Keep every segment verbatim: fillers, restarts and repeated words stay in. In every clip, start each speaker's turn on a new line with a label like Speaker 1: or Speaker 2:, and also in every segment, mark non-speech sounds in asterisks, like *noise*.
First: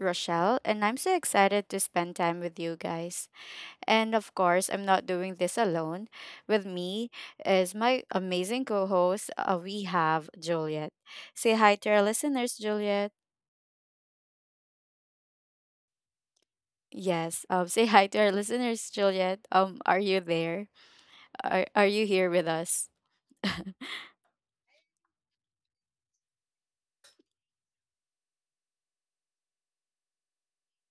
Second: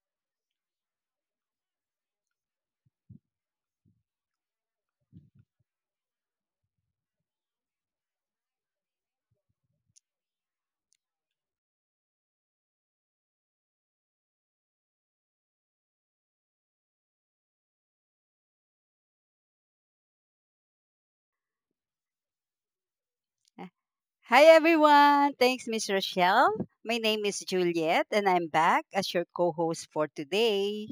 Speaker 1: Rochelle, and I'm so excited to spend time with you guys. And of course, I'm not doing this alone. With me is my amazing co host, uh, we have Juliet. Say hi to our listeners, Juliet. Yes, um, *laughs* say hi to our listeners, Juliet. Um, are you there? Are, are you here with us?
Speaker 2: Uh, Hi everyone. Thanks, Miss Rochelle. My name is Juliet and I'm back as your co-host for today.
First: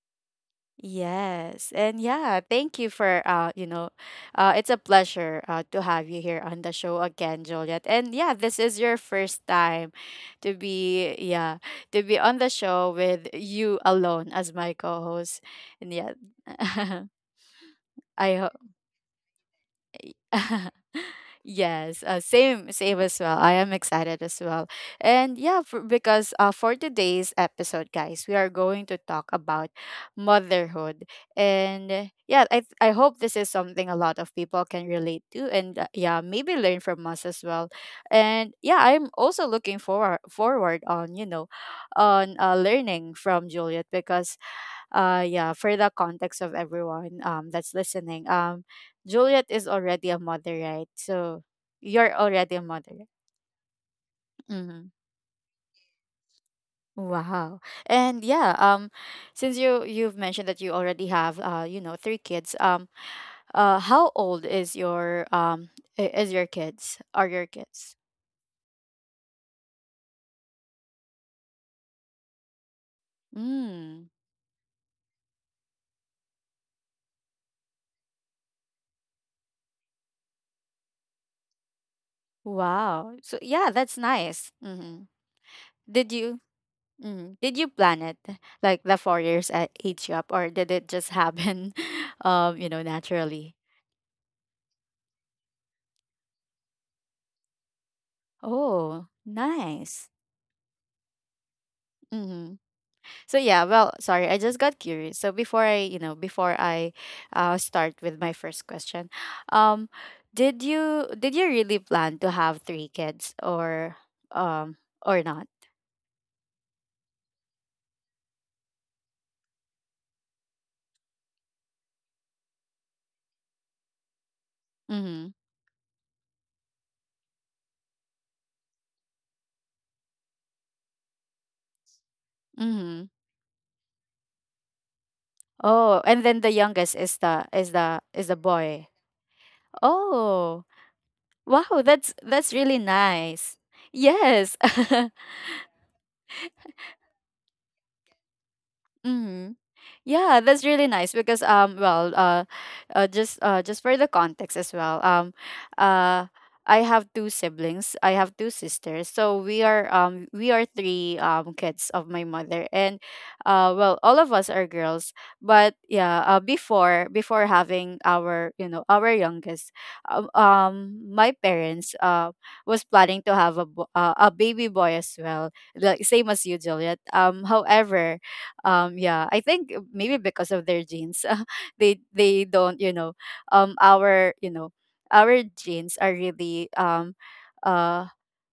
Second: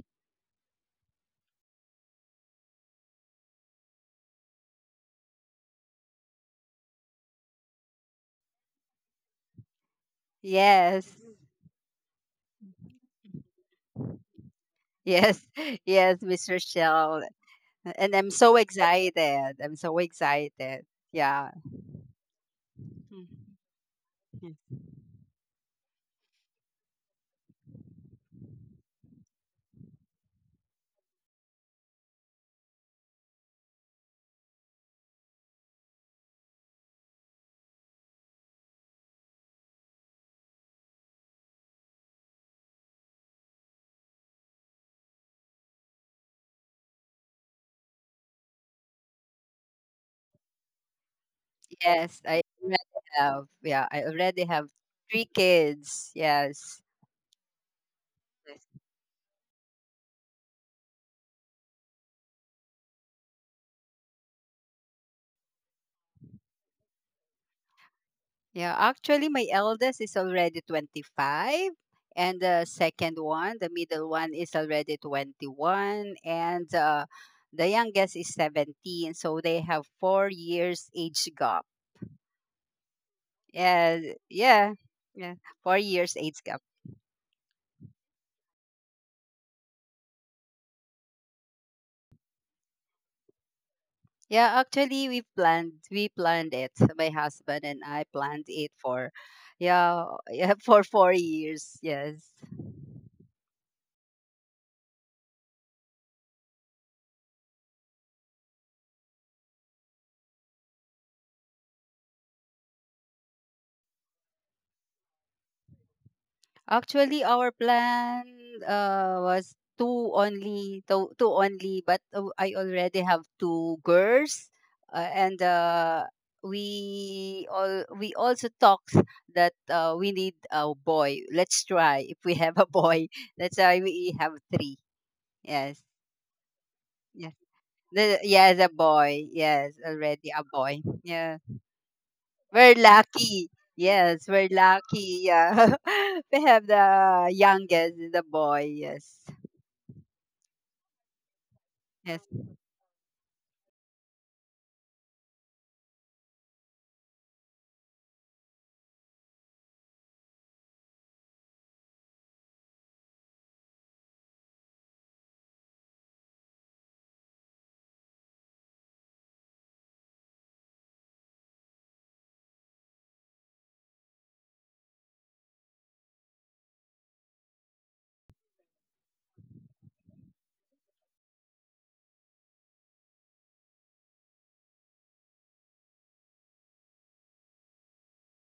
Speaker 1: Yes. And yeah, thank you for uh, you know, uh it's a pleasure uh to have you here on the show again, Juliet. And yeah, this is your first time to
Speaker 2: Yes.
Speaker 1: be, yeah, to be on the show with you alone as my
Speaker 2: Yes.
Speaker 1: co-host.
Speaker 2: *laughs*
Speaker 1: And yeah.
Speaker 2: Yes, Miss
Speaker 1: *laughs*
Speaker 2: Rochelle. And I'm
Speaker 1: I hope
Speaker 2: so excited. I'm so
Speaker 1: *laughs*
Speaker 2: excited. Yeah.
Speaker 1: yes uh, same same as well,
Speaker 2: Mhm.
Speaker 1: I am excited as well, and yeah for, because uh, for today's episode guys we are going to talk about motherhood and uh, yeah i th- i hope this is something a lot of people can relate to, and uh, yeah maybe learn from us as well. And yeah I'm also looking forward forward on, you know, on uh, learning from Juliet, because uh yeah for the context of everyone um that's listening, um Juliet is already a mother, right? So you're
Speaker 2: Yes, I
Speaker 1: already a
Speaker 2: already
Speaker 1: mother.
Speaker 2: have. Yeah, I already have
Speaker 1: Mm-hmm.
Speaker 2: three kids. Yes.
Speaker 1: Wow. And yeah, um since you you've mentioned that you already have uh you know three kids, um uh how old is your, um i- is your kids, are your kids?
Speaker 2: Yeah, actually, my eldest is already twenty-five, and the second one, the middle
Speaker 1: Mm.
Speaker 2: one, is already twenty-one, and uh, the youngest is seventeen. So they have four years age gap.
Speaker 1: Wow, so yeah that's
Speaker 2: And
Speaker 1: nice.
Speaker 2: yeah,
Speaker 1: Mm-hmm.
Speaker 2: yeah, four
Speaker 1: Did
Speaker 2: years
Speaker 1: you,
Speaker 2: age gap.
Speaker 1: Mm. Did you plan it? Like the four years at ate you up, or did it just happen, *laughs* um, you know, naturally?
Speaker 2: Yeah, actually, we planned we planned it. My husband and I planned it
Speaker 1: Oh,
Speaker 2: for, yeah,
Speaker 1: nice.
Speaker 2: *laughs* yeah, for four years. Yes.
Speaker 1: Mm-hmm. So yeah, well, sorry, I just got curious. So before I, you know, before I, uh, start with my first question, um, did you did you really plan to have three kids, or, um, or not?
Speaker 2: Actually, our plan uh, was two only, two, two only, but uh, I already have two girls, uh,
Speaker 1: Mm-hmm.
Speaker 2: and uh, we all we also talked that uh, we need a boy. Let's try if we have a
Speaker 1: Mm-hmm.
Speaker 2: boy. *laughs* That's why we have three. Yes,
Speaker 1: Oh, and then the youngest is
Speaker 2: yes,
Speaker 1: the, is the,
Speaker 2: The-
Speaker 1: is the
Speaker 2: yes, a
Speaker 1: boy.
Speaker 2: boy. Yes, already a
Speaker 1: Oh.
Speaker 2: boy. Yeah.
Speaker 1: Wow, that's that's
Speaker 2: We're
Speaker 1: really
Speaker 2: lucky.
Speaker 1: nice.
Speaker 2: Yes, we're
Speaker 1: Yes. *laughs*
Speaker 2: lucky. Yeah. *laughs* we have the youngest, the boy. Yes.
Speaker 1: Mhm. Yeah, that's really nice, because um well
Speaker 2: Yes.
Speaker 1: uh, uh just uh just for the context as well, um uh I have two siblings, I have two sisters, so we are, um we are three um kids of my mother, and uh well all of us are girls, but yeah, uh, before before having our, you know, our youngest, um, um my parents uh was planning to have a bo- uh, a baby boy as well, like same as you, Juliet. Um however, um yeah I think maybe because of their genes, *laughs* they they don't, you know, um our, you know, our genes are really, um uh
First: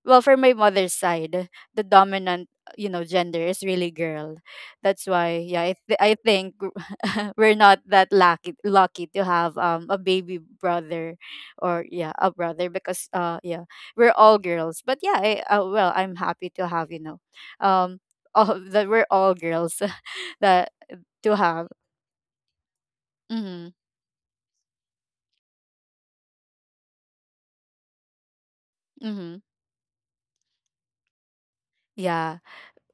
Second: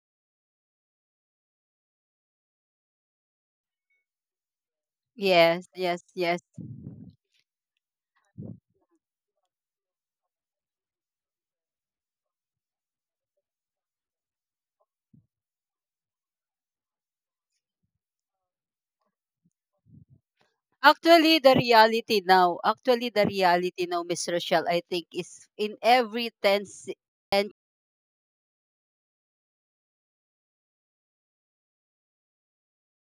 Speaker 1: well for my mother's side, the dominant, you know, gender is really girl. That's why, yeah,
Speaker 2: Yes,
Speaker 1: i, th-
Speaker 2: yes,
Speaker 1: I
Speaker 2: yes.
Speaker 1: think *laughs* we're not that lucky lucky to have um a baby brother or, yeah, a brother, because uh yeah we're all girls. But yeah I, uh, well I'm happy to have, you know, um all, that we're all girls. *laughs* That to
Speaker 2: Actually, the
Speaker 1: have.
Speaker 2: reality now, actually, the
Speaker 1: Mhm.
Speaker 2: reality now, Miss Rochelle, I think is in every ten, si- ten,
Speaker 1: Mhm. Yeah.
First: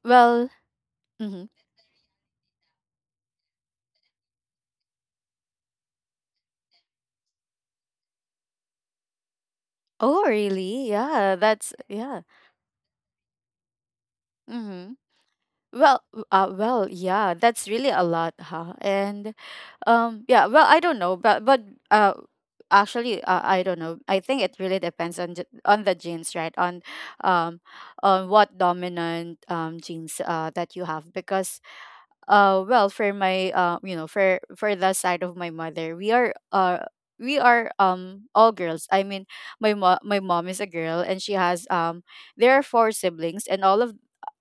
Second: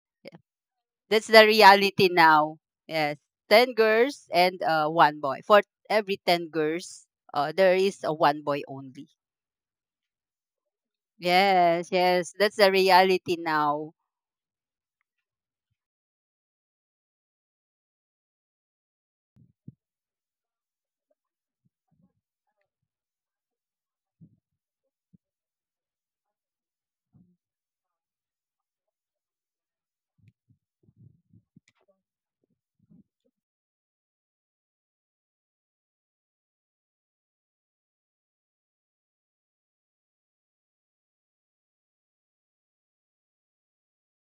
Speaker 1: Well,
Speaker 2: that's the
Speaker 1: Mhm.
Speaker 2: reality now. Yes. ten girls and uh, one boy. For every ten girls, uh, there is a one boy only.
Speaker 1: Oh really? Yeah, that's
Speaker 2: Yes,
Speaker 1: yeah.
Speaker 2: yes. That's the reality now.
Speaker 1: Mhm. Well, w- uh, well, yeah, that's really a lot, huh? And um, yeah, well, I don't know, but but uh, actually, uh, I don't know. I think it really depends on ge- on the genes, right? On, um, on what dominant um genes uh that you have, because uh well for my, uh you know for for the side of my mother, we are uh we are um all girls, I mean my mom my mom is a girl, and she has, um there are four siblings, and all of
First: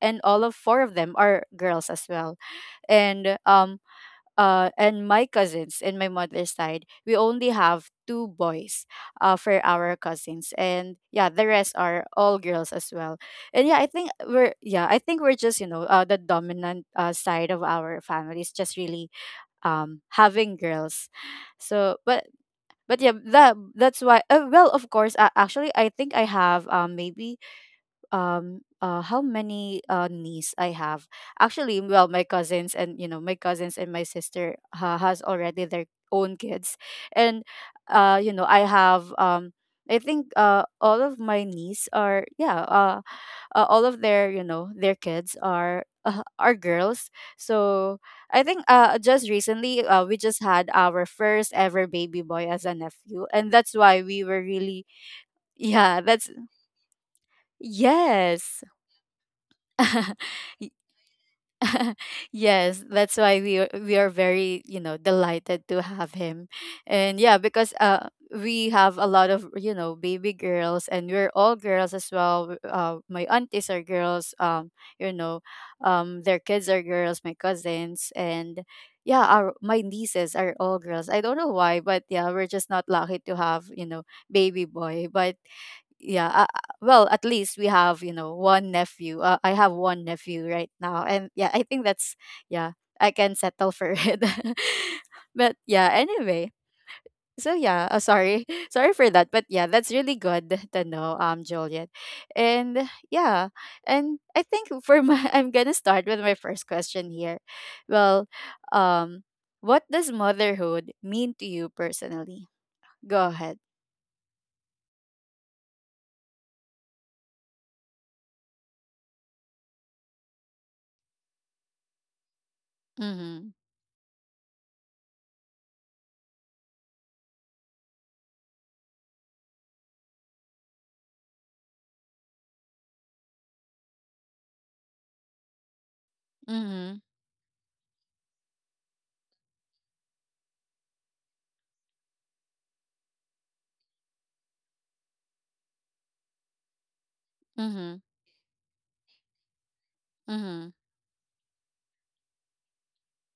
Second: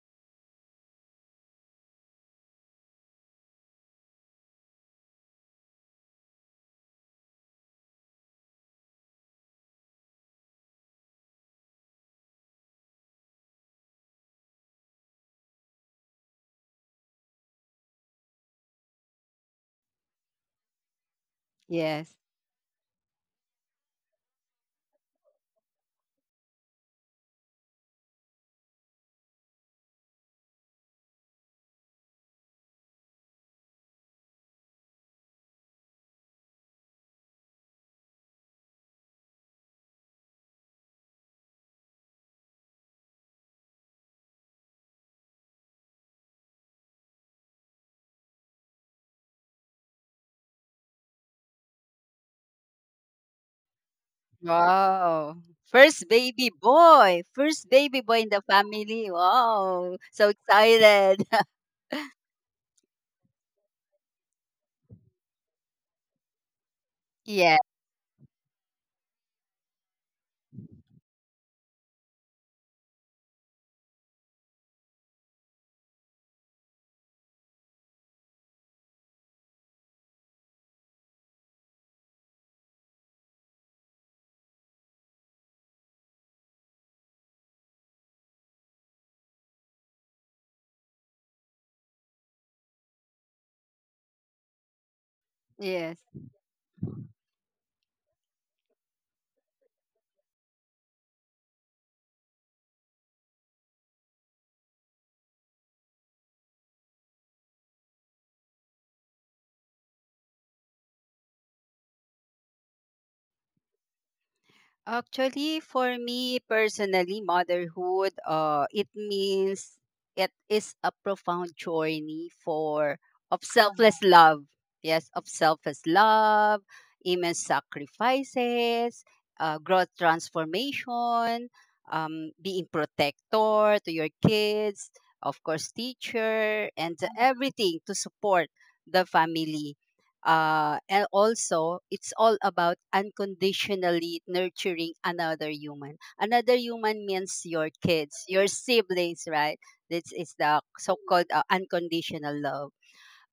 Speaker 1: and all of four of them are girls as well. And um uh, and my cousins and my mother's side, we only have two boys uh, for our cousins, and yeah, the rest are all girls as well. And yeah, I think we're yeah, I think we're just, you know, uh, the dominant, uh, side of our family is just really um having girls. So,
Speaker 2: Yes.
Speaker 1: but but yeah, that that's why. Uh, well, of course, uh, actually, I think I have, um maybe um uh how many uh niece I have. Actually, well, my cousins and, you know, my cousins and my sister ha- has already their own kids, and uh you know I have, um I think uh all of my niece are, yeah uh, uh all of their, you know, their kids are, uh, are girls. So I think uh just recently, uh, we just had our first ever baby boy as a nephew, and that's why we were really
Speaker 2: Wow.
Speaker 1: *laughs* yeah
Speaker 2: First
Speaker 1: that's
Speaker 2: baby boy. First baby boy in the
Speaker 1: yes.
Speaker 2: family. Wow. So
Speaker 1: *laughs*
Speaker 2: excited. *laughs*
Speaker 1: *laughs* Yes, that's why we are, we are very, you know, delighted to have him, and yeah,
Speaker 2: yeah.
Speaker 1: because uh we have a lot of, you know, baby girls, and we're all girls as well. Uh, my aunties are girls. Um, you know, um, their kids are girls. My cousins and. Yeah, our my nieces are all girls. I don't know why, but yeah, we're just not lucky to have, you know, baby boy. But yeah uh, uh, well at least we have, you know, one nephew, uh, I have one nephew right now, and yeah I think that's yeah I can settle for it. *laughs* But yeah,
Speaker 2: Yes.
Speaker 1: anyway, so yeah uh, sorry *laughs* sorry for that. But yeah, that's really good to know, um Juliet. And yeah, and I think for my *laughs* I'm gonna start with my first question here. Well, um what does motherhood mean to you personally? Go ahead.
Speaker 2: Actually, for me personally, motherhood, uh, it means it is a profound journey for of
Speaker 1: Mm-hmm.
Speaker 2: selfless love. Yes, of selfless love, immense sacrifices, uh, growth transformation, um, being protector to your kids, of course, teacher, and
Speaker 1: Mm-hmm.
Speaker 2: everything to support the family, uh, and also, it's all about unconditionally nurturing another human. Another human means your
Speaker 1: Mm-hmm.
Speaker 2: kids, your siblings, right? This is the
Speaker 1: Mm-hmm.
Speaker 2: so called uh, unconditional love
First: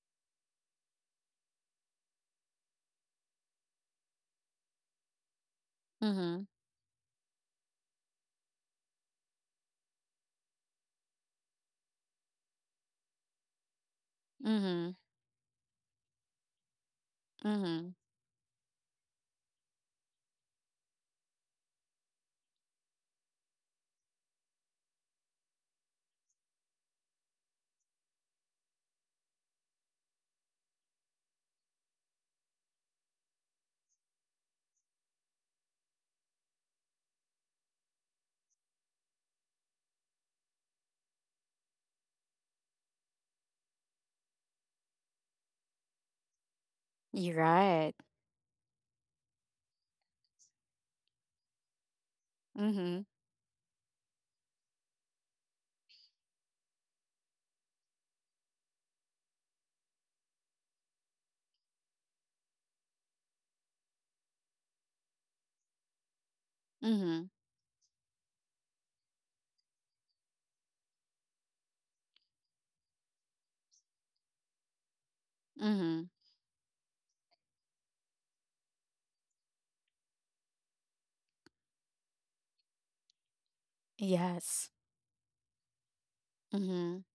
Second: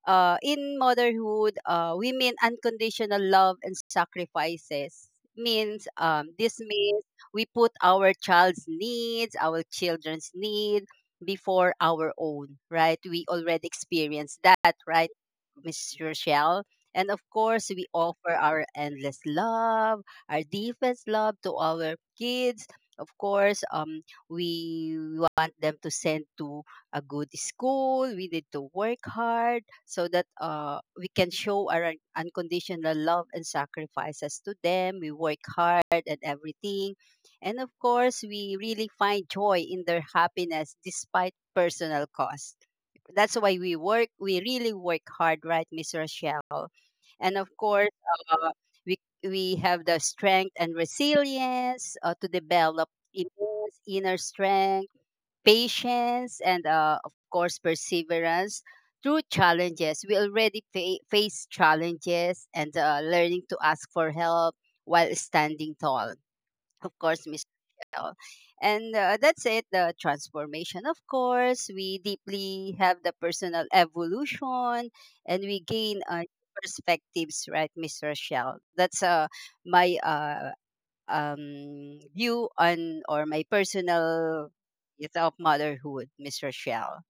Speaker 2: uh, in motherhood, uh, women unconditional love and sacrifices means um,
Speaker 1: Mhm.
Speaker 2: this means we put our child's needs, our children's need before our own, right? We already experienced that,
Speaker 1: Mhm.
Speaker 2: right, Miss Rochelle? And of course, we
Speaker 1: Mhm.
Speaker 2: offer our endless love, our deepest love to our kids. Of course, um, we want them to send to a good school. We need to work hard so that uh, we can show our un- unconditional love and sacrifices to them. We work hard and everything. And of course, we really find joy in their happiness despite personal cost. That's why we work, we really work hard, right, Miss Rochelle?
Speaker 1: You're
Speaker 2: And of course,
Speaker 1: right.
Speaker 2: uh, we, we have the strength and resilience uh, to develop
Speaker 1: Mhm.
Speaker 2: immense inner strength, patience, and uh, of course perseverance through challenges. We already fa- face challenges, and uh, learning to ask for help while standing tall, of
Speaker 1: Mhm.
Speaker 2: course, Miss. And uh, that's it, the transformation. Of course, we deeply have the personal evolution, and we gain
Speaker 1: Mhm.
Speaker 2: uh, perspectives, right, Miss Rochelle? That's uh, my uh, um, view on or my personal
Speaker 1: Yes.
Speaker 2: view of motherhood, Miss
Speaker 1: Mhm.
Speaker 2: Rochelle.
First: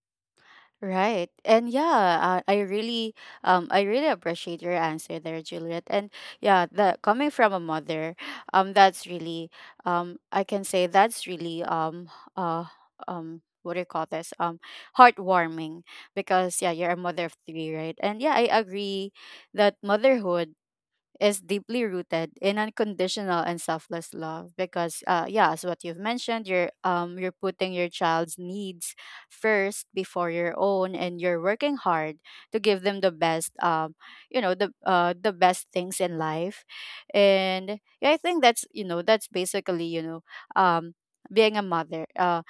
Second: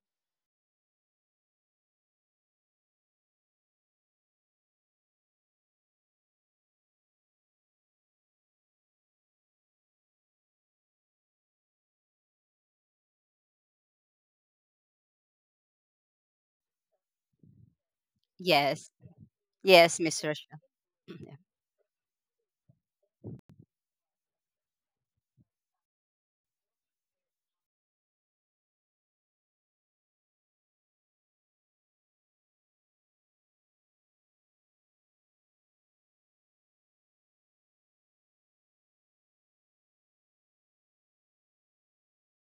Speaker 1: Right. And yeah, uh, I really, um I really appreciate your answer there, Juliet. And yeah, that coming from a mother, um that's really, um I can say that's really, um uh um what do you call this? Um, heartwarming, because yeah, you're a mother of three, right? And yeah, I
Speaker 2: Yes.
Speaker 1: agree that
Speaker 2: Yes, Miss
Speaker 1: motherhood
Speaker 2: Rochelle. *clears throat*
Speaker 1: is deeply rooted in unconditional and selfless love, because uh yeah as what you've mentioned, you're, um you're putting your child's needs first before your own, and you're working hard to give them the best, um you know the uh the best things in life. And yeah, I think that's, you know, that's basically, you know, um being a mother. uh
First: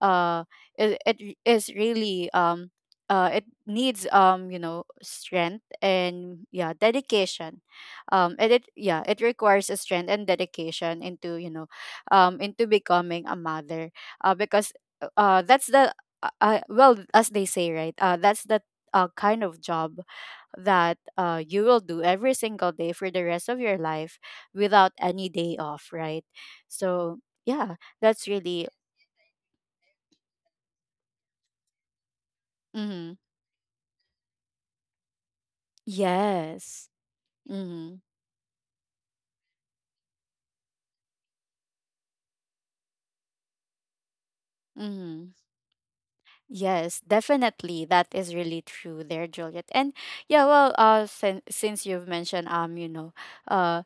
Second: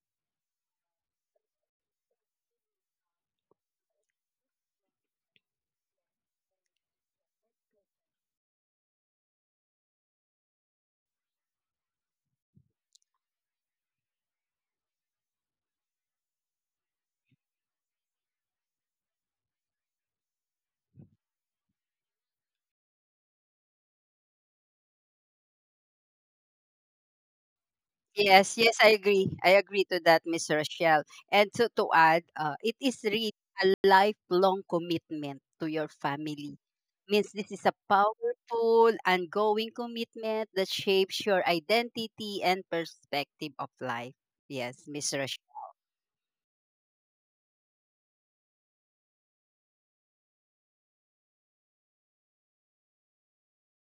Speaker 1: uh it, it is really, um uh it needs, um you know strength and, yeah, dedication, um and it yeah it requires a strength and dedication into, you know, um into becoming a mother, uh because uh uh, that's the uh, uh, well as they say, right, uh that's the, uh, kind of job that, uh, you will do every single day for the rest of your life without any day off, right? So yeah, that's
Speaker 2: Yes,
Speaker 1: really
Speaker 2: yes, I agree. I agree to that, Miss Rochelle. And so to add, uh, it is
Speaker 1: mhm.
Speaker 2: really lifelong commitment to your family.
Speaker 1: Yes.
Speaker 2: Means this is a
Speaker 1: Mm-hmm.
Speaker 2: powerful, ongoing commitment that shapes your identity and perspective of life. Yes, Miss
Speaker 1: Mm-hmm.
Speaker 2: Rochelle.
Speaker 1: Yes, definitely. That is really true there, Juliet. And yeah, well, uh, since since you've mentioned, um, you know, uh,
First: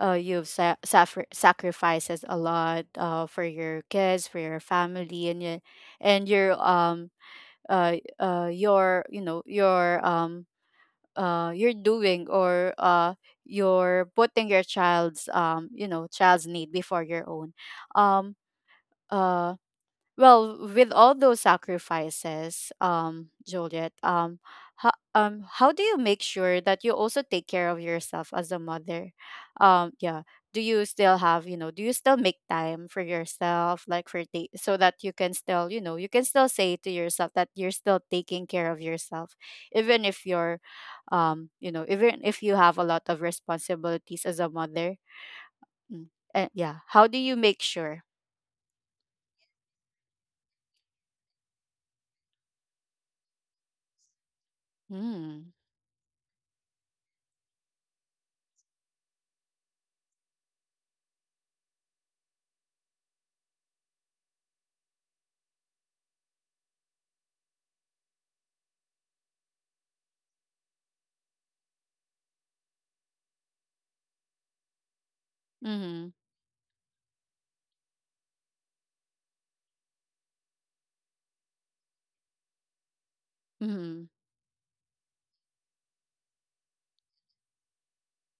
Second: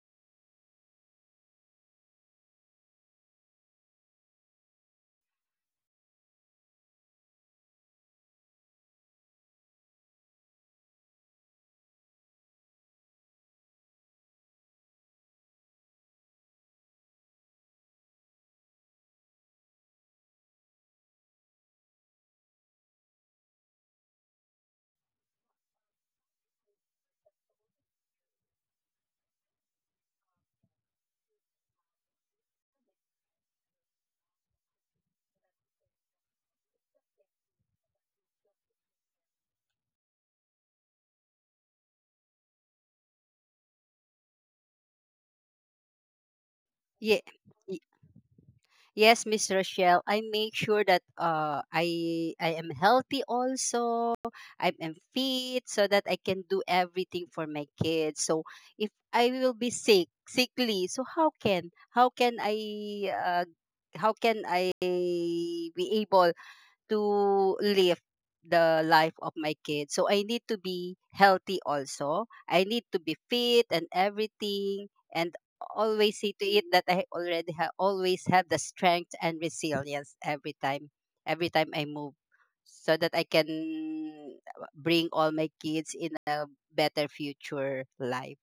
Speaker 1: uh, you've sa- suffer- sacrifices a lot, uh, for your kids, for your family, and your, and your, um, uh, uh, your, you know, your, um, uh, you're doing or uh, you're putting your child's, um, you know, child's need before your own. Um, uh Well, with all those sacrifices, um, Juliet, um, how, um, how do you make sure that you also take care of yourself as a mother? Um, yeah. Do you still have, you know, do you still make time for yourself, like for ta- so that you can still, you know, you can still say to yourself that you're still taking care of yourself, even if you're, um, you know, even if you have a lot of responsibilities as a mother. Mm. And yeah, how do
Speaker 2: Yeah.
Speaker 1: you make sure?
Speaker 2: Yes, Miss Rochelle, I make sure that uh, I I am healthy also. I am
Speaker 1: Mm.
Speaker 2: fit so that I can do everything for my kids. So if I will be sick, sickly, so how can how can I uh, how can I be able to live the life of my kids. So I need to be healthy also. I need to be fit and everything, and
Speaker 1: Mm-hmm.
Speaker 2: always see to it that I already ha- always have the strength and resilience every time every time I move so that I can
Speaker 1: Mm-hmm.
Speaker 2: bring all my kids in a better future life.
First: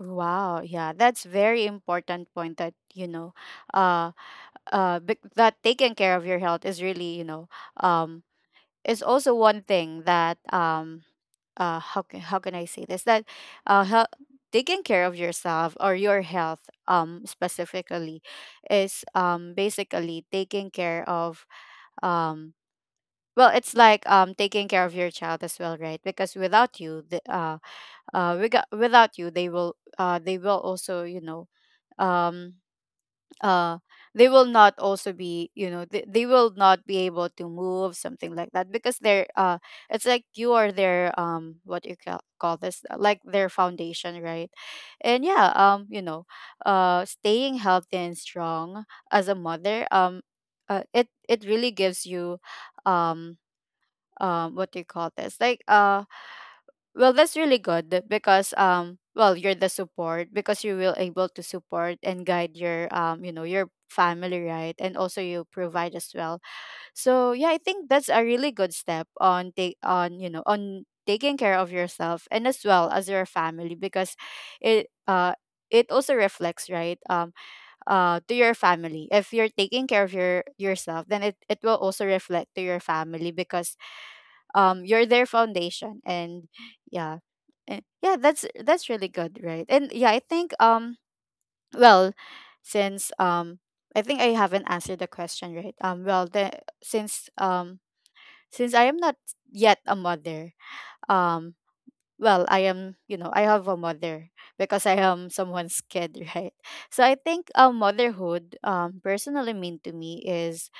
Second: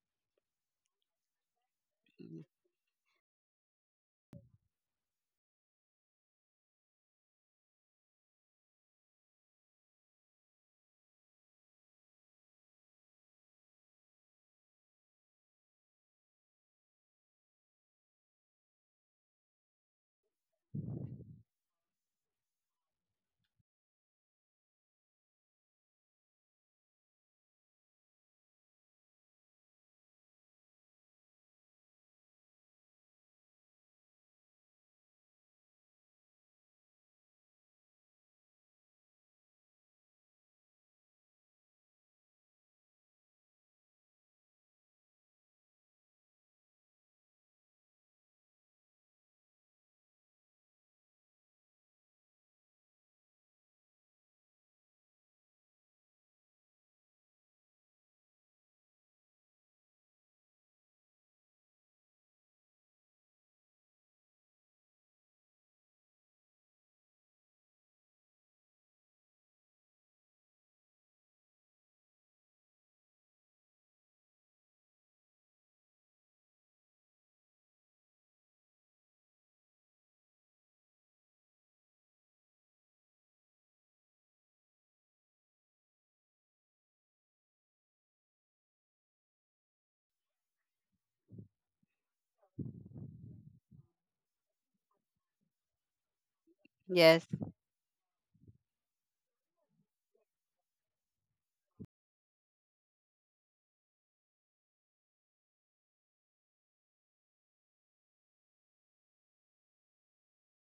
Speaker 1: Wow, yeah, that's very important
Speaker 2: Mm.
Speaker 1: point that, you know, uh uh bec- that taking care of your health is really, you know, um is also one thing that, um uh how can how can I say this, that uh hel- taking care of yourself or your health, um specifically, is um basically taking care of, um well, it's like, um taking care of your child as well, right? Because without you, the uh uh without without you, they will uh they will also, you know, um uh they will not also be, you know, they, they will not be able to move, something like that, because they're uh it's like you are their um what you ca- call this uh, like their foundation, right? And yeah um you know uh staying healthy and strong as a mother, um uh, it it really gives you. Um um what do you call this like uh Well, that's really good because, um well, you're the support, because you will able to support and guide your um you know your family, right? And also you provide as well. So yeah, I think that's a really good step on take on, you know, on taking care of yourself and as well as your family, because it uh it also reflects, right? Um uh to your family, if you're taking care of your yourself, then it, it will also reflect to your family because um you're their foundation. And yeah. And yeah, that's that's really good, right? And yeah, I think, um well since, um I think I haven't answered the question, right? um well the
Speaker 2: Yes.
Speaker 1: since um Since I am not yet a mother, um well, I am, you know, I have a mother, because I am someone's kid *laughs* right? So I think, um motherhood, um personally mean to me, is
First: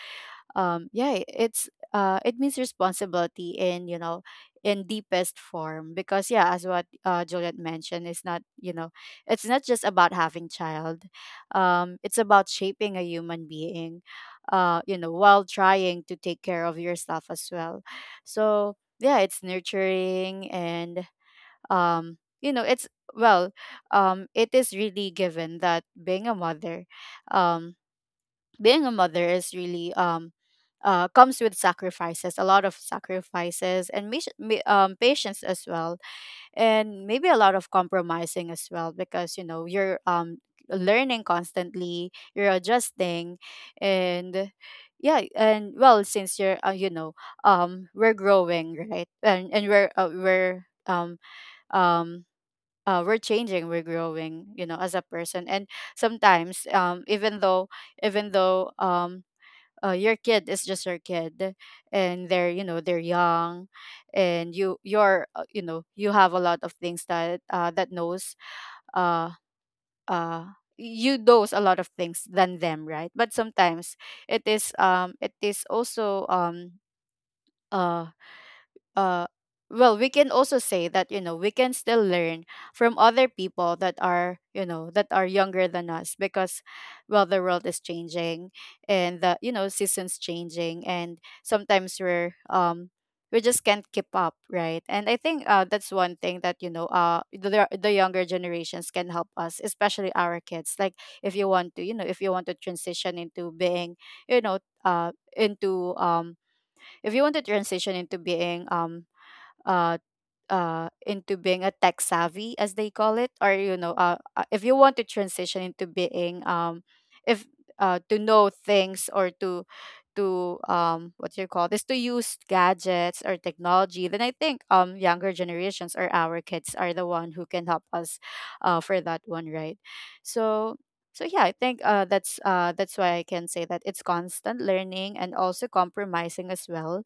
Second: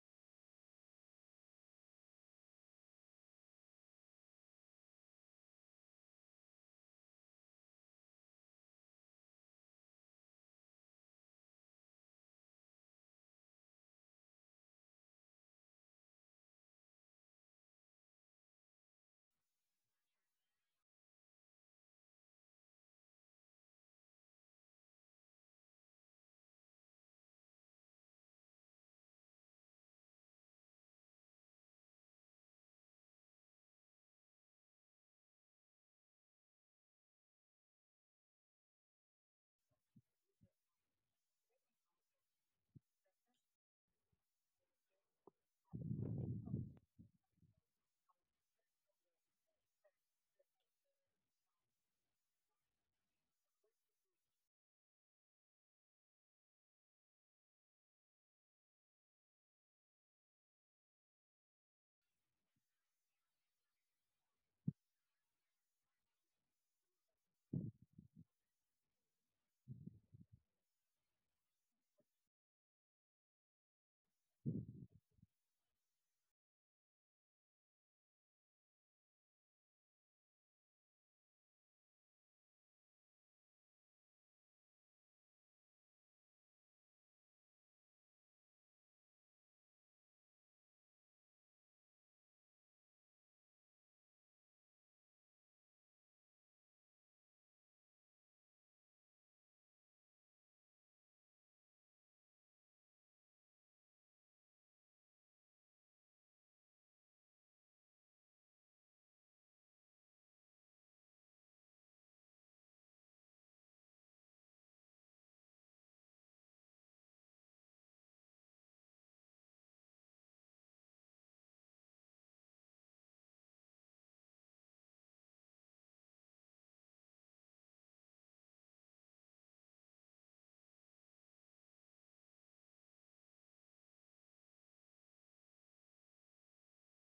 Speaker 1: um yeah, it's uh it means responsibility in, you know, in deepest form. Because yeah, as what uh Juliet mentioned, it's not, you know, it's not just about having child, um it's about shaping a human being, uh you know, while trying to take care of yourself as well. So yeah, it's nurturing and, um you know, it's well um it is really given that being a mother, um being a mother is really um uh, comes with sacrifices, a lot of sacrifices, and mis- mi- um, patience as well, and maybe a lot of compromising as well, because you know you're, um, learning constantly, you're adjusting, and yeah, and well, since you're uh, you know, um, we're growing, right, and and we're uh, we're um um uh, we're changing, we're growing, you know, as a person, and sometimes, um even though even though um uh, your kid is just your kid, and they're, you know, they're young, and you you're uh, you know you have a lot of things that uh, that knows, uh uh you knows a lot of things than them, right? But sometimes it is um it is also, um uh uh well we can also say that, you know, we can still learn from other people that are, you know, that are younger than us, because well the world is changing, and the, you know, seasons changing, and sometimes we're, um we just can't keep up, right? And I think, uh, that's one thing that, you know, uh the, the younger generations can help us, especially our kids. Like, if you want to, you know, if you want to transition into being you know uh into um if you want to transition into being, um uh uh into being a tech savvy as they call it, or, you know, uh uh, if you want to transition into being um if uh to know things or to to, um what do you call this to use gadgets or technology, then I think, um younger generations or our kids are the one who can help us, uh for that one, right? So so yeah, I think uh that's uh that's why I can say that it's constant learning and also compromising as well.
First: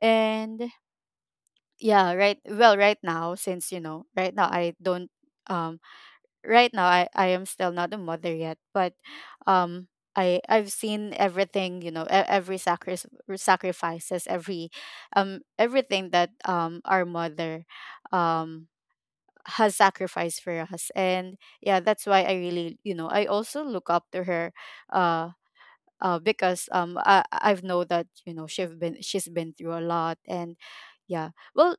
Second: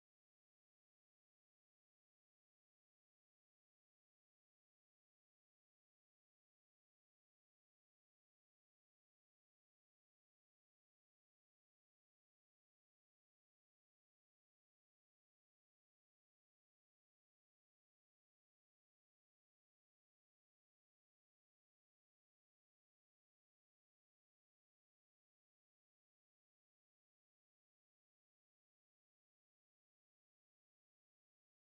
Speaker 1: And yeah, right. Well, right now, since, you know, right now I don't, um right now i i am still not a mother yet. But, um i i've seen everything, you know, e- every sacri- sacrifices, every, um everything that, um our mother, um has sacrificed for us. And yeah, that's why I really, you know, I also look up to her, uh uh, because, um I I've know that, you know, she've been she's been through a lot. And yeah, well,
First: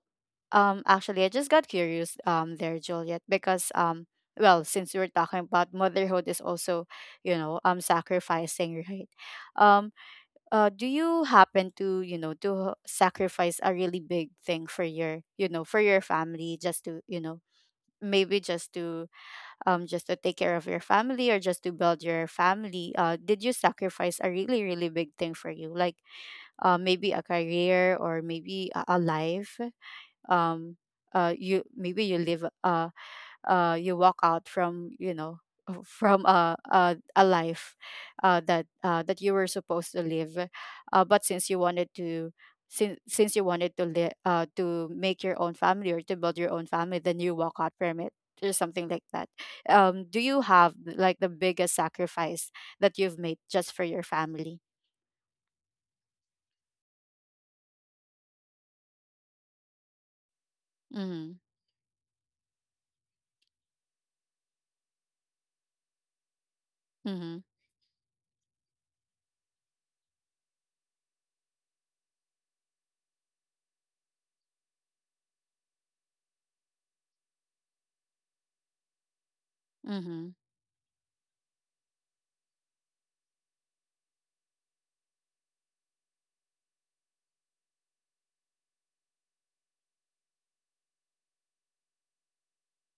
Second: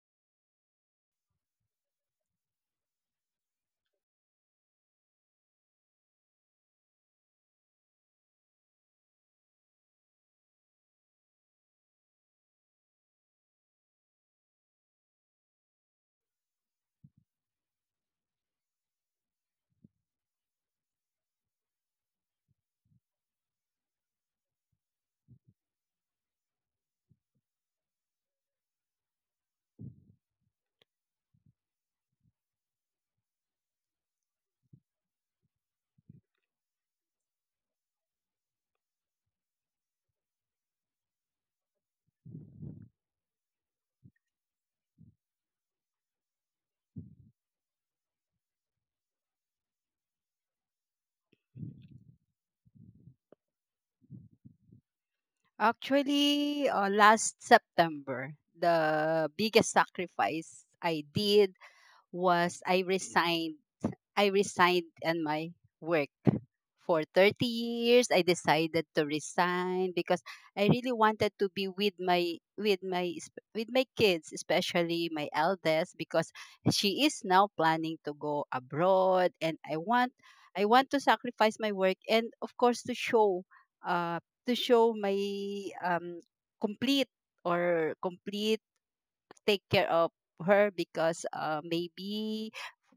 Speaker 1: um, actually, I just got curious, um there, Juliet, because, um well, since we were talking about motherhood is also, you know, um sacrificing, right? Um, uh, do you happen to, you know, to sacrifice a really big thing for your, you know, for your family, just to, you know, maybe just to, um just to take care of your family or just to build your family? Uh did you sacrifice a really really big thing for you? Like, uh maybe a career, or maybe a, a life, um uh you, maybe you live, uh uh you walk out from, you know, *laughs* from a a, a life uh that uh that you were supposed to live, uh but since you wanted to, since since you wanted to live, uh to make your own family or to build your own family, then you walk out from it, or something like that. Um do you have, like, the biggest sacrifice that you've made just for your family?
Speaker 2: Actually, uh, last September, the biggest sacrifice I
Speaker 1: Mm-hmm.
Speaker 2: did was I resigned. I resigned in my work for
Speaker 1: Mm-hmm.
Speaker 2: thirty years. I decided to resign because I really wanted to be with my with my sp- with my kids, especially my eldest, because she is now planning to go abroad, and I want
Speaker 1: Mm-hmm.
Speaker 2: I want to sacrifice my work, and of course to show uh to show my um complete or complete take care of her because uh, maybe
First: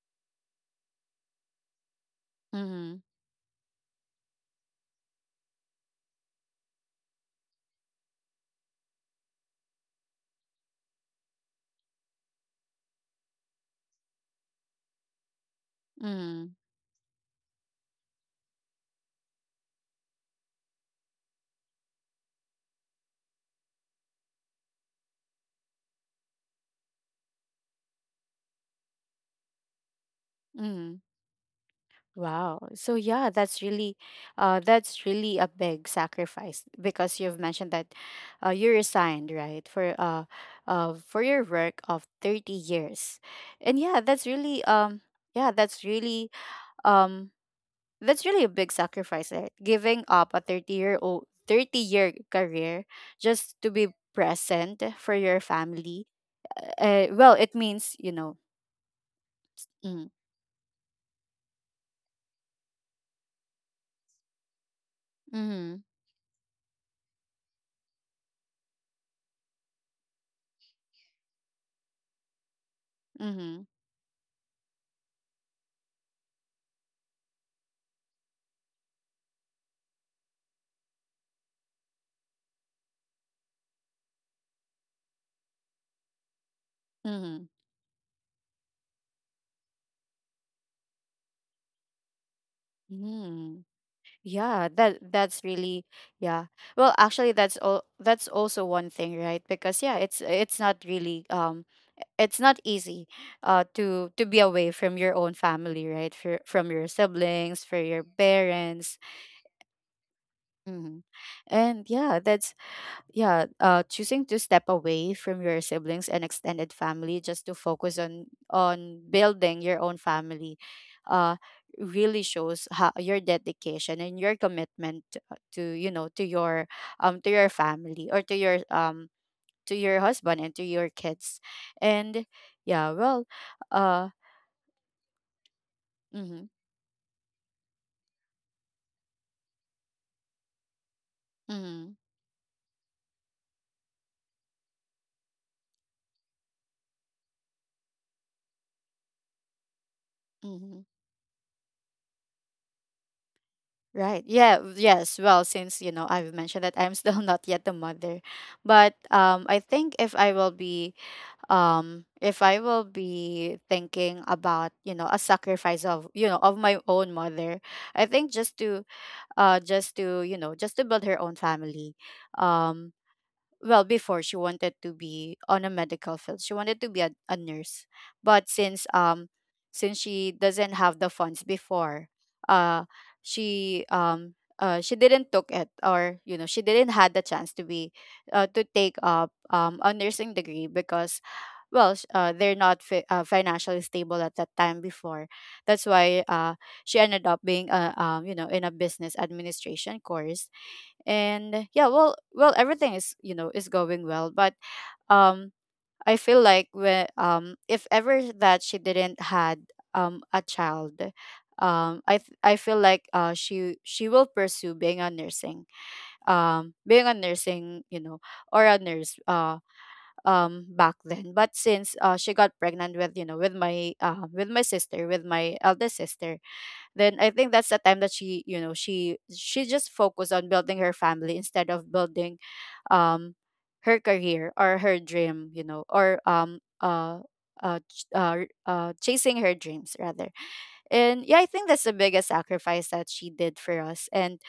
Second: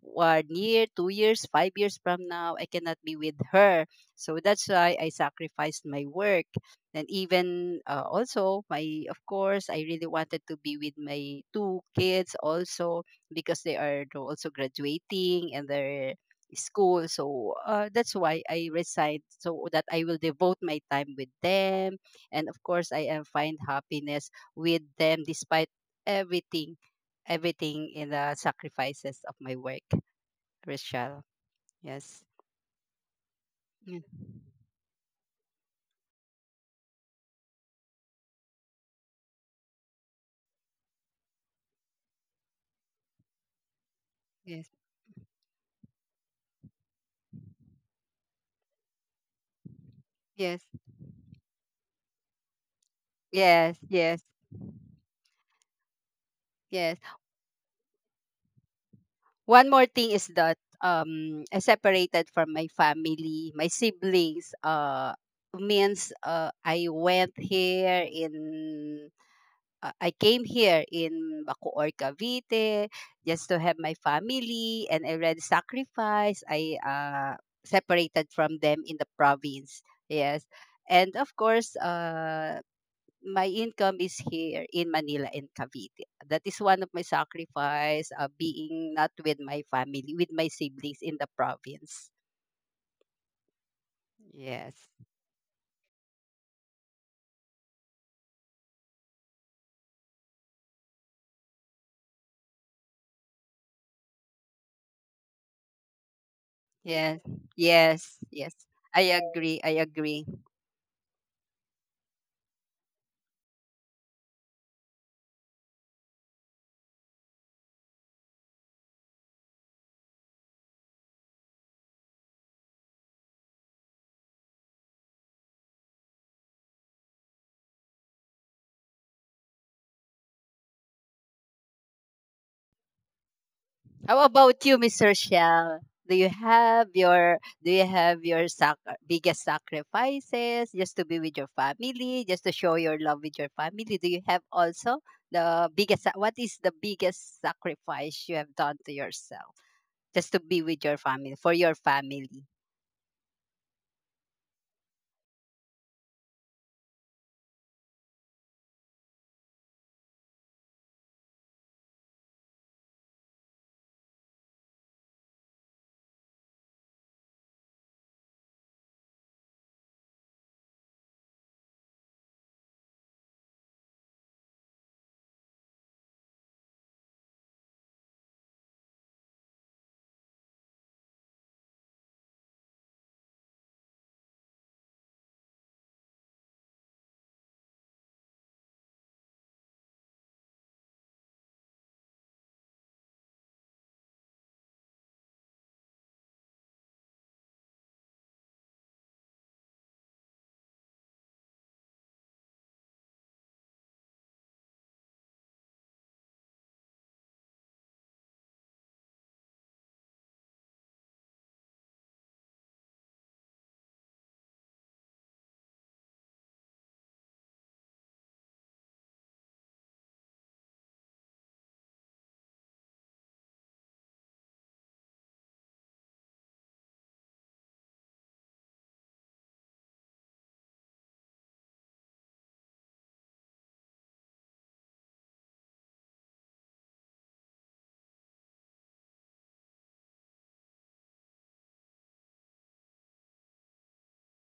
Speaker 2: one year, two years, five years from now, I cannot
Speaker 1: Mm-hmm.
Speaker 2: be with her. So that's why I sacrificed my work. And even uh, also, my of course, I really wanted to be with my two kids also, because they are also graduating and they're
Speaker 1: Mm-hmm.
Speaker 2: school. So uh, that's why I resigned so that I will devote my time with them. And of course, I am find happiness with them despite everything, everything, in the sacrifices of my work,
Speaker 1: Mm-hmm.
Speaker 2: Rochelle. Yes.
Speaker 1: Wow. So yeah, that's really
Speaker 2: Yeah.
Speaker 1: uh that's really a big sacrifice, because you've mentioned that, uh, you resigned, right? For uh uh for your work of thirty years. And yeah, that's really,
Speaker 2: Yes,
Speaker 1: um yeah, that's really um that's really a big sacrifice, right? Giving up a
Speaker 2: yes,
Speaker 1: thirty year old thirty year career, just to
Speaker 2: yes,
Speaker 1: be
Speaker 2: yes,
Speaker 1: present for your family.
Speaker 2: yes.
Speaker 1: Uh, well, it means, you know.
Speaker 2: One more
Speaker 1: Mm.
Speaker 2: thing is that um I separated from my family, my siblings. Uh,
Speaker 1: Mm-hmm.
Speaker 2: means uh I went here in uh, I came here in Bacoor, Cavite, just to
Speaker 1: Mm-hmm.
Speaker 2: have my family, and I already sacrificed. I uh, separated from them in the province. Yes, and of course, uh, my income is here in Manila and Cavite. That is one of my
Speaker 1: Mm-hmm.
Speaker 2: sacrifice, uh, being not with my family, with my siblings in the province.
Speaker 1: Mm-hmm. Yeah,
Speaker 2: Yes,
Speaker 1: that that's really, yeah. Well, actually, that's all that's also one thing, right? Because yeah, it's it's not really, um it's not easy, uh to to be away from your own family, right? For, from your
Speaker 2: yes,
Speaker 1: siblings, for your
Speaker 2: yes, yes.
Speaker 1: parents.
Speaker 2: I agree. I agree.
Speaker 1: Hmm. And yeah, that's, yeah, uh, choosing to step away from your siblings and extended family, just to focus on on building your own family, uh, really shows how your dedication and your commitment to, to, you know, to your, um to your family, or to your, um to your husband and to your kids, and yeah, well, uh,
Speaker 2: How about you, Miss Rochelle? Do you
Speaker 1: mm-hmm.
Speaker 2: have your do you have your sac- biggest sacrifices just to be with your
Speaker 1: Mm-hmm.
Speaker 2: family, just to show your love with your family? Do you have also the biggest sa- what is the biggest sacrifice you have done to yourself just to be
Speaker 1: Mm-hmm.
Speaker 2: with your family, for your family?
Speaker 1: Right. Yeah. Yes. Well, since you know I've mentioned that I'm still *laughs* not yet a mother, but, um, I think if I will be, um if I will be thinking about, you know, a sacrifice of, you know, of my own mother. I think just to, uh just to, you know, just to build her own family. um well, before, she wanted to be on a medical field, she wanted to be a, a nurse, but since um since she doesn't have the funds before, uh she um uh, she didn't took it, or you know she didn't had the chance to be, uh, to take up, um, a nursing degree, because, well s- uh, they're not fi- uh, financially stable at that time before. That's why, uh, she ended up being a, um, you know, in a business administration course. And yeah, well well everything is, you know, is going well. But, um I feel like, when um if ever that she didn't had, um a child, um i th- I feel like, uh she she will pursue being a nursing, um being a nursing you know, or a nurse, uh um back then. But since, uh she got pregnant with, you know, with my, uh with my sister with my eldest sister. Then I think that's the time that she, you know, she she just focused on building her family instead of building, um her career or her dream, you know, or um uh uh, ch- uh, r- uh chasing her dreams rather. And yeah, I think that's the biggest sacrifice that she did for us. And,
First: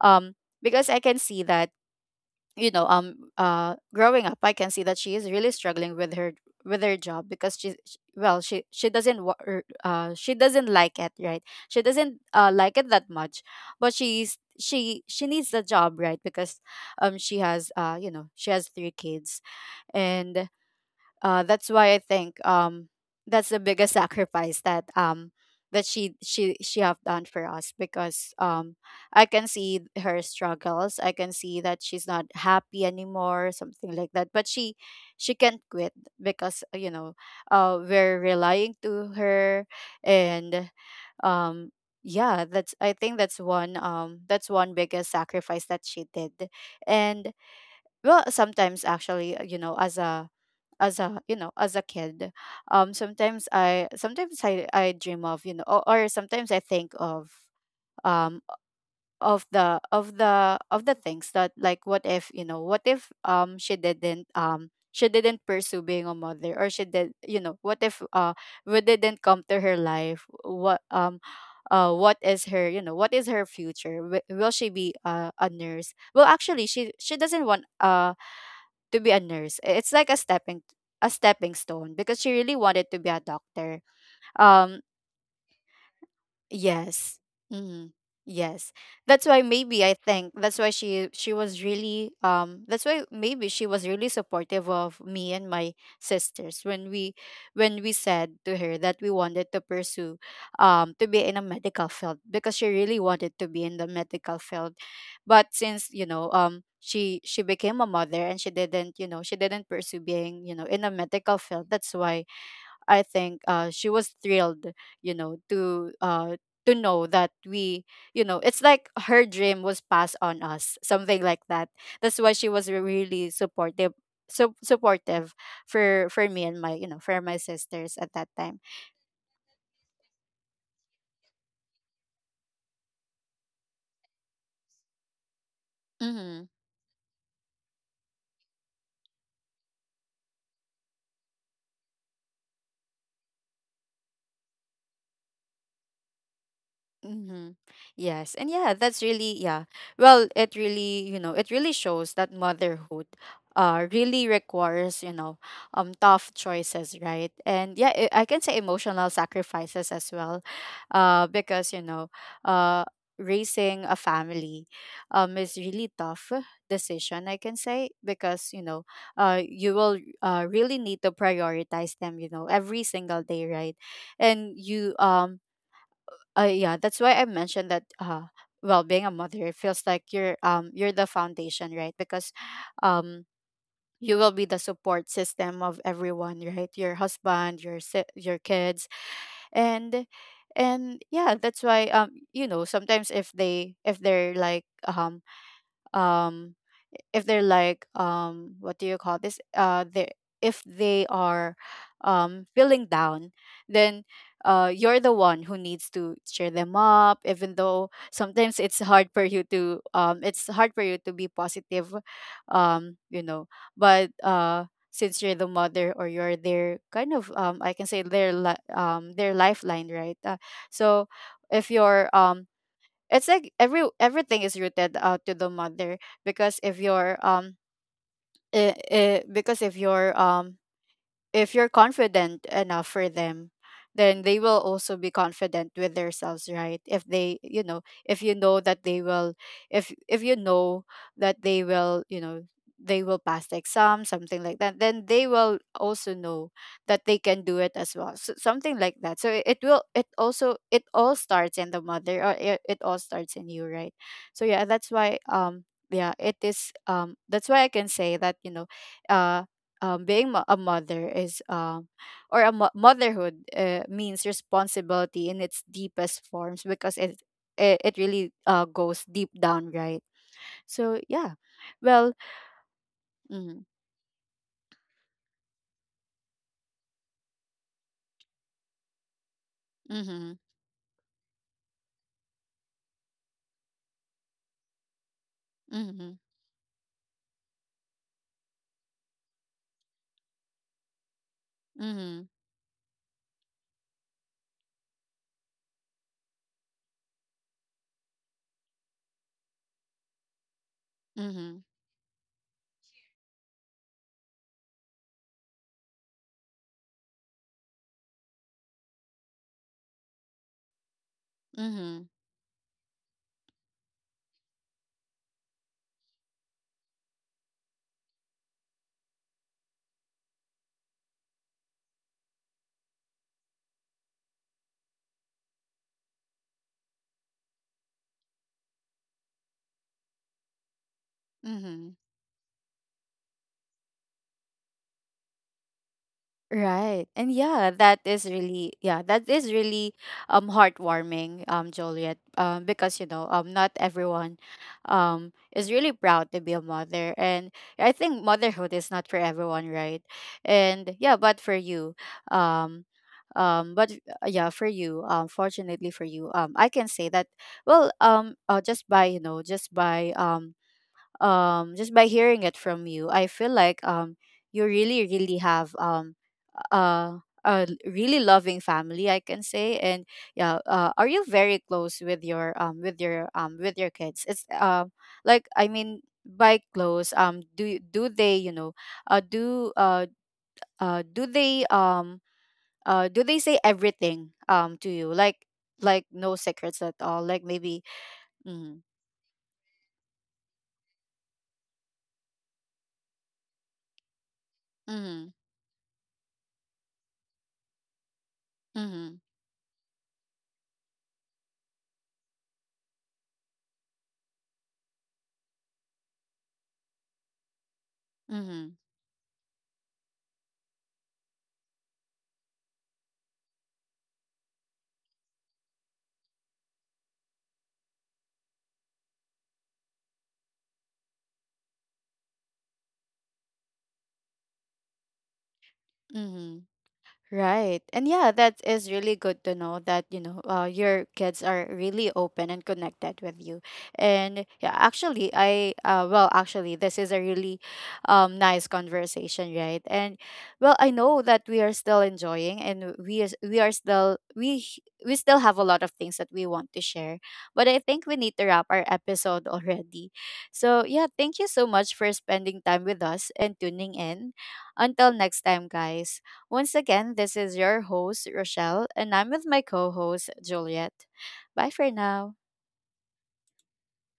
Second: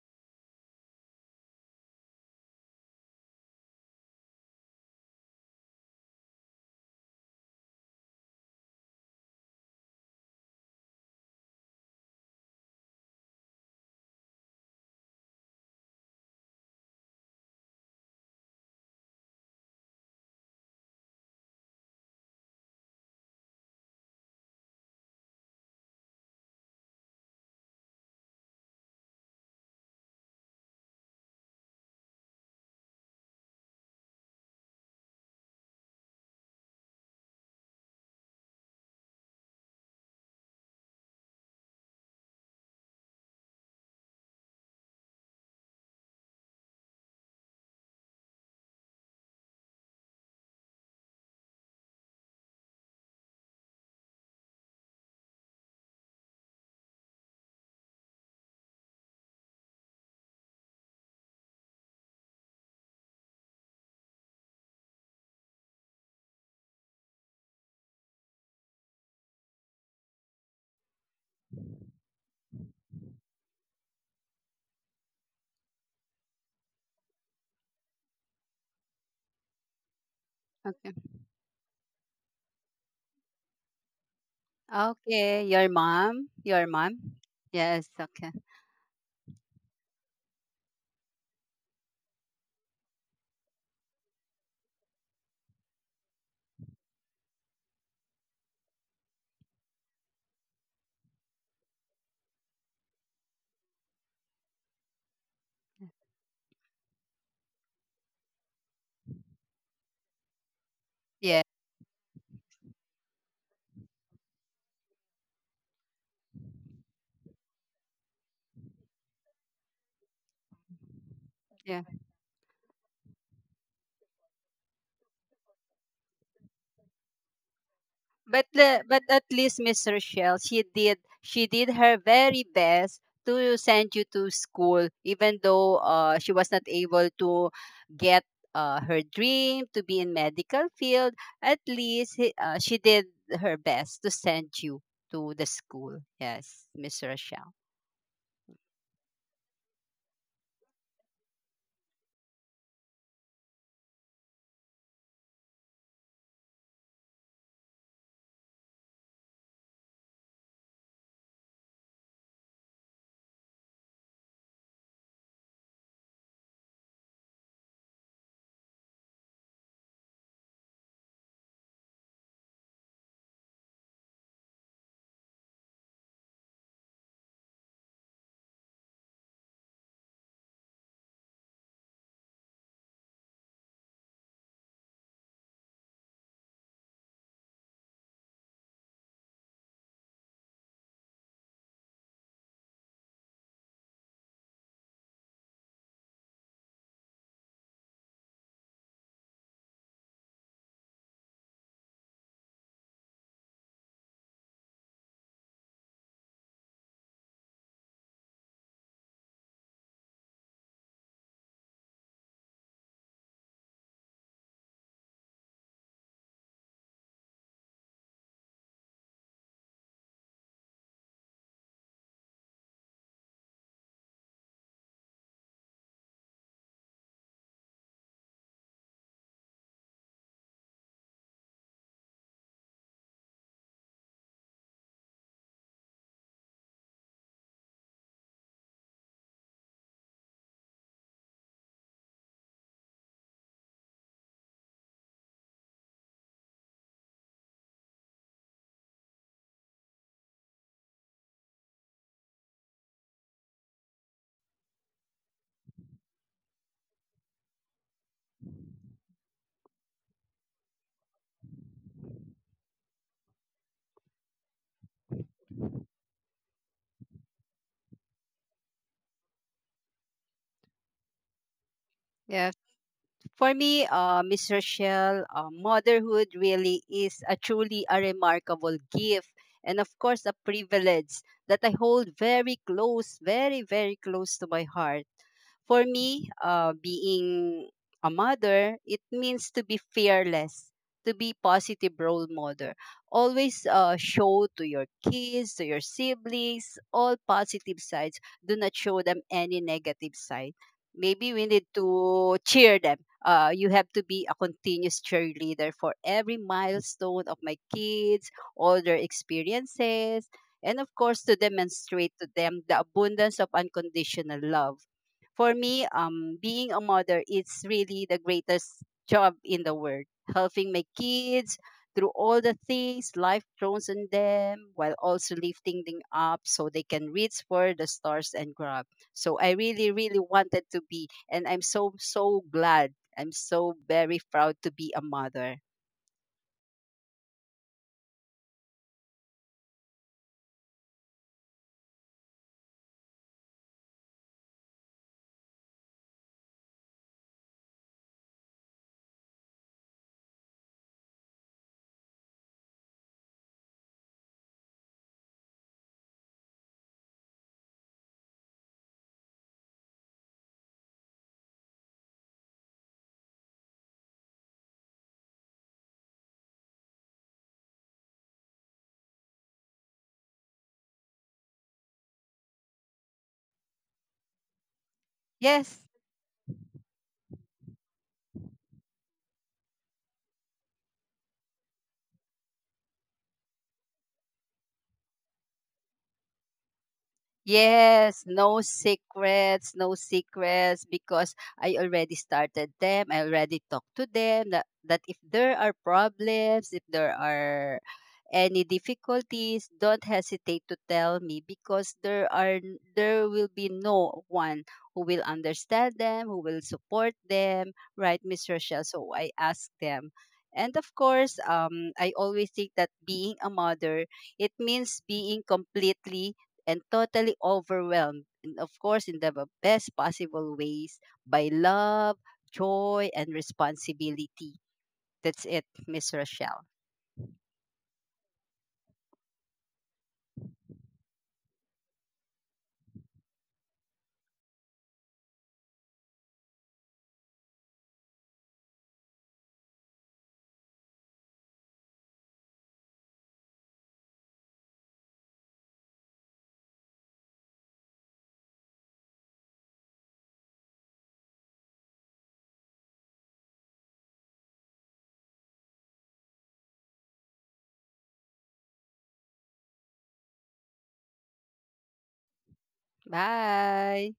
Speaker 1: um because I can see that, you know, um uh growing up, I can see that she is really struggling with her, with her job. Because she sh- well she she doesn't wa- er, uh she doesn't like it, right? She doesn't, uh like it that much. But she's she she needs the job, right? Because, um she has, uh you know, she has three kids. And, uh, that's why I think, um, that's the biggest sacrifice that, um, that she she she have done for us. Because, um, I can see her struggles. I can see that she's not happy anymore, something like that. But she she can't quit, because, uh, you know, uh, we're relying to her. And, um yeah, that's, I think that's one um that's one biggest sacrifice that she did. And, well, sometimes actually, uh, you know, as a, as a you know, as a kid, um sometimes i sometimes i i dream of, you know, or, or sometimes I think of, um of the, of the of the things that, like, what if, you know, what if, um she didn't um she didn't pursue being a mother? Or she did, you know, what if, uh we didn't come to her life? What, um uh what is her, you know, what is her future? Wi- will she be, uh, a nurse? Well, actually she she doesn't want, uh to be a nurse. It's like a stepping, a stepping stone, because she really wanted to be a doctor. Um
Speaker 2: Okay, your mom, your mom.
Speaker 1: Yes.
Speaker 2: Yes,
Speaker 1: Hmm.
Speaker 2: okay.
Speaker 1: Yes. That's why maybe I think, that's why she she was really um that's why maybe she was really supportive of me and my sisters, when we, when we said to her that we wanted to pursue, um to be in a medical field, because she really wanted to be in the medical field. But since, you know, um she she became a mother and she didn't, you know, she didn't pursue being, you know, in a medical field. That's why I think uh, she was thrilled, you know, to uh, to know that we, you know, it's like her dream was passed on us, something like that.
Speaker 2: Yeah.
Speaker 1: That's why she was really supportive, so supportive for for me and my, you know, for my sisters at that
Speaker 2: But
Speaker 1: time.
Speaker 2: le- but at least, Miss Rochelle, she did she did her very best to send you to school, even though uh, she was
Speaker 1: Mhm.
Speaker 2: not able to get uh, her dream to be in medical field. At least he- uh, she did her best to send you to the school. Yes, Miss Rochelle.
Speaker 1: Mm-hmm. Yes. And yeah, that's really, yeah. Well, it really, you know, it really shows that motherhood uh really requires, you know, um tough choices, right? And yeah, I I can say emotional sacrifices as well. Uh because, you know, uh raising a family um is really tough decision I can say because, you know, uh you will uh really need to prioritize them, you know, every single day, right? And you um uh, yeah, that's why I mentioned that. Uh, well, being a mother, it feels like you're um you're the foundation, right? Because, um, you will be the support system of everyone, right? Your husband, your si- your kids, and and yeah, that's why um you know sometimes if they if they're like um um if they're like um what do you call this uh they if they are um feeling down then uh you're the one who needs to cheer them up even though sometimes it's hard for you to um it's hard for you to be positive um you know but uh since you're the mother or you're their kind of um I can say their li- um their lifeline, right, uh, so if you're um it's like every everything is rooted out to the mother because if you're um eh, eh, because if you're um if you're confident enough for them, then they will also be confident with themselves, right? If they, you know, if you know that they will, if if you know that they will, you know, they will pass the exam, something like that, then they will also know that they can do it as well. So, something like that. So it, it will, it also, it all starts in the mother, or it, it all starts in you, right? So yeah, that's why um yeah, it is, um that's why I can say that, you know, uh um, being mo- a mother is, um, or a mo- motherhood, uh, means responsibility in its deepest forms because it it, it really, uh, goes deep down, right? So yeah. Well.
Speaker 2: Yeah. For
Speaker 1: Mm-hmm.
Speaker 2: me, uh, Miss Rochelle, uh, motherhood really is a truly a remarkable gift and of course
Speaker 1: Mm-hmm.
Speaker 2: a privilege that I hold very close, very, very close to my heart. For
Speaker 1: Mm-hmm.
Speaker 2: me, uh, being a mother, it means to be fearless, to be positive
Speaker 1: Mm-hmm.
Speaker 2: role model. Always uh, show to your kids, to your siblings, all positive sides. Do not show them any negative side. Maybe we
Speaker 1: Mm-hmm.
Speaker 2: need to cheer them. Uh, you have to be a continuous cheerleader for every milestone of my kids, all their experiences, and of course to
Speaker 1: Mm-hmm.
Speaker 2: demonstrate to them the abundance of unconditional love. For me, um, being a mother is really the greatest job in the world, helping my kids through all the things life throws on them while also lifting them up so they can reach for the stars and grab. So I really, really wanted to be, and I'm
Speaker 1: Mm-hmm.
Speaker 2: so, so glad, I'm so very proud to be a mother.
Speaker 1: Right. And yeah, that is really, yeah, that is really um heartwarming, um, Joliet. Um, because you know, um not everyone um is really proud to be a mother. And I think motherhood is not for everyone, right? And yeah, but for you, um um but uh, yeah for you um fortunately for you um I can say that, well um uh, just by, you know, just by um um just by hearing it from you I feel like um you really really have um a a really loving family I can say. And yeah, uh, are you very close with your um with your um with your kids? It's um like, I
Speaker 2: Yes.
Speaker 1: mean by close, um do you- do they, you know, uh do uh uh do they um uh do they say everything um to you, like like no secrets at all, like maybe.
Speaker 2: Yes, no
Speaker 1: Mm-hmm.
Speaker 2: secrets, no secrets, because I already started them. I already talked to them that, that if
Speaker 1: Mm-hmm.
Speaker 2: there are problems, if there are any difficulties, don't hesitate to tell me because there are n- there will be no one who will understand them, who will support them, right, Miss
Speaker 1: Mm-hmm.
Speaker 2: Rochelle? So I ask them. And of course, um, I always think that being a mother, it means being completely and totally overwhelmed, and of course, in the b- best possible ways by love, joy, and responsibility. That's it, Miss
Speaker 1: Mm-hmm.
Speaker 2: Rochelle.
Speaker 1: Right. And yeah, that is really good to know that, you know, uh, your kids are really open and connected with you. And yeah, actually, I, uh, well, actually, this is a really um, nice conversation, right? And well, I know that we are still enjoying and we, is- we are still, we, h- we still have a lot of things that we want to share, but I think we need to wrap our episode *laughs* already. So yeah, thank you so much for spending time with us and tuning in. Until next time, guys. Once again, this is your host, Rochelle, and I'm with my co host, Juliet. Bye for now.
Speaker 2: Bye.